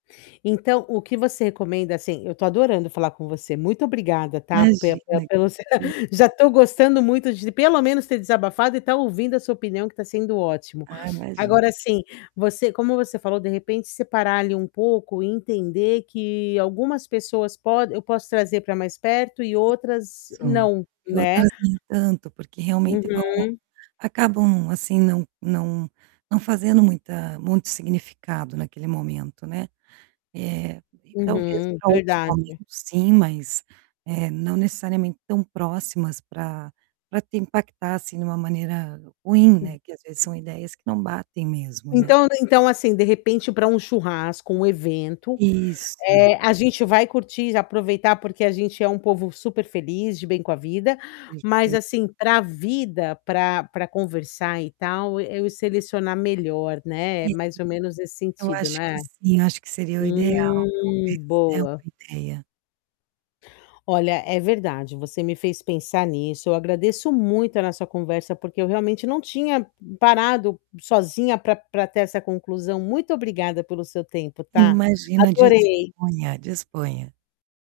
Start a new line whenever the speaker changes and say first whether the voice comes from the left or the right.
left: Então, o que você recomenda, assim. Eu tô adorando falar com você, muito obrigada, tá. Pela pela
right: Imagina,
left: pelo,
right: hum.
left: já estou gostando muito de pelo menos, ter desabafado e estar ouvindo a sua opinião, que tá sendo ótimo.
right: Ah, imagina.
left: Agora, assim, você como você falou, de repente, separar ali um pouco e entender que algumas pessoas pode eu posso trazer para mais perto e outras
right: Só.
left: não, né?
right: [unintelligible] Tanto porque, realmente, vão,
left: Uhum.
right: acabam, assim, não não não fazendo muita muito significado naquele momento, né. Eh, talvez,
left: Uhum,
right: para outros momentos,
left: verdade.
right: sim, mas, eh, não necessariamente tão próximas pra pra te impactar, assim, de uma maneira ruim,
left: Hum.
right: né, que às vezes são ideias que não batem mesmo, né.
left: Então então, assim, de repente, para um churrasco, um evento,
right: Isso.
left: a gente vai curtir, aproveitar, porque a gente é um povo super feliz, de bem com a vida. Mas
right: [unintelligible]
left: assim, pra vida, pra pra conversar e tal, eu ia selecionar melhor, né. É,
right: E,
left: mais ou menos nesse
right: eu
left: sentido,
right: acho que
left: né.
right: sim, eu acho que seria o ideal,
left: Hum,
right: talvez, é uma
left: boa.
right: ideia.
left: Olha, é verdade, você me fez pensar nisso. Eu agradeço muito a nossa conversa, porque eu realmente, não tinha parado sozinha pra pra ter essa conclusão. Muito obrigada pelo seu tempo, tá.
right: Imagina
left: Adorei.
right: disponha, disponha.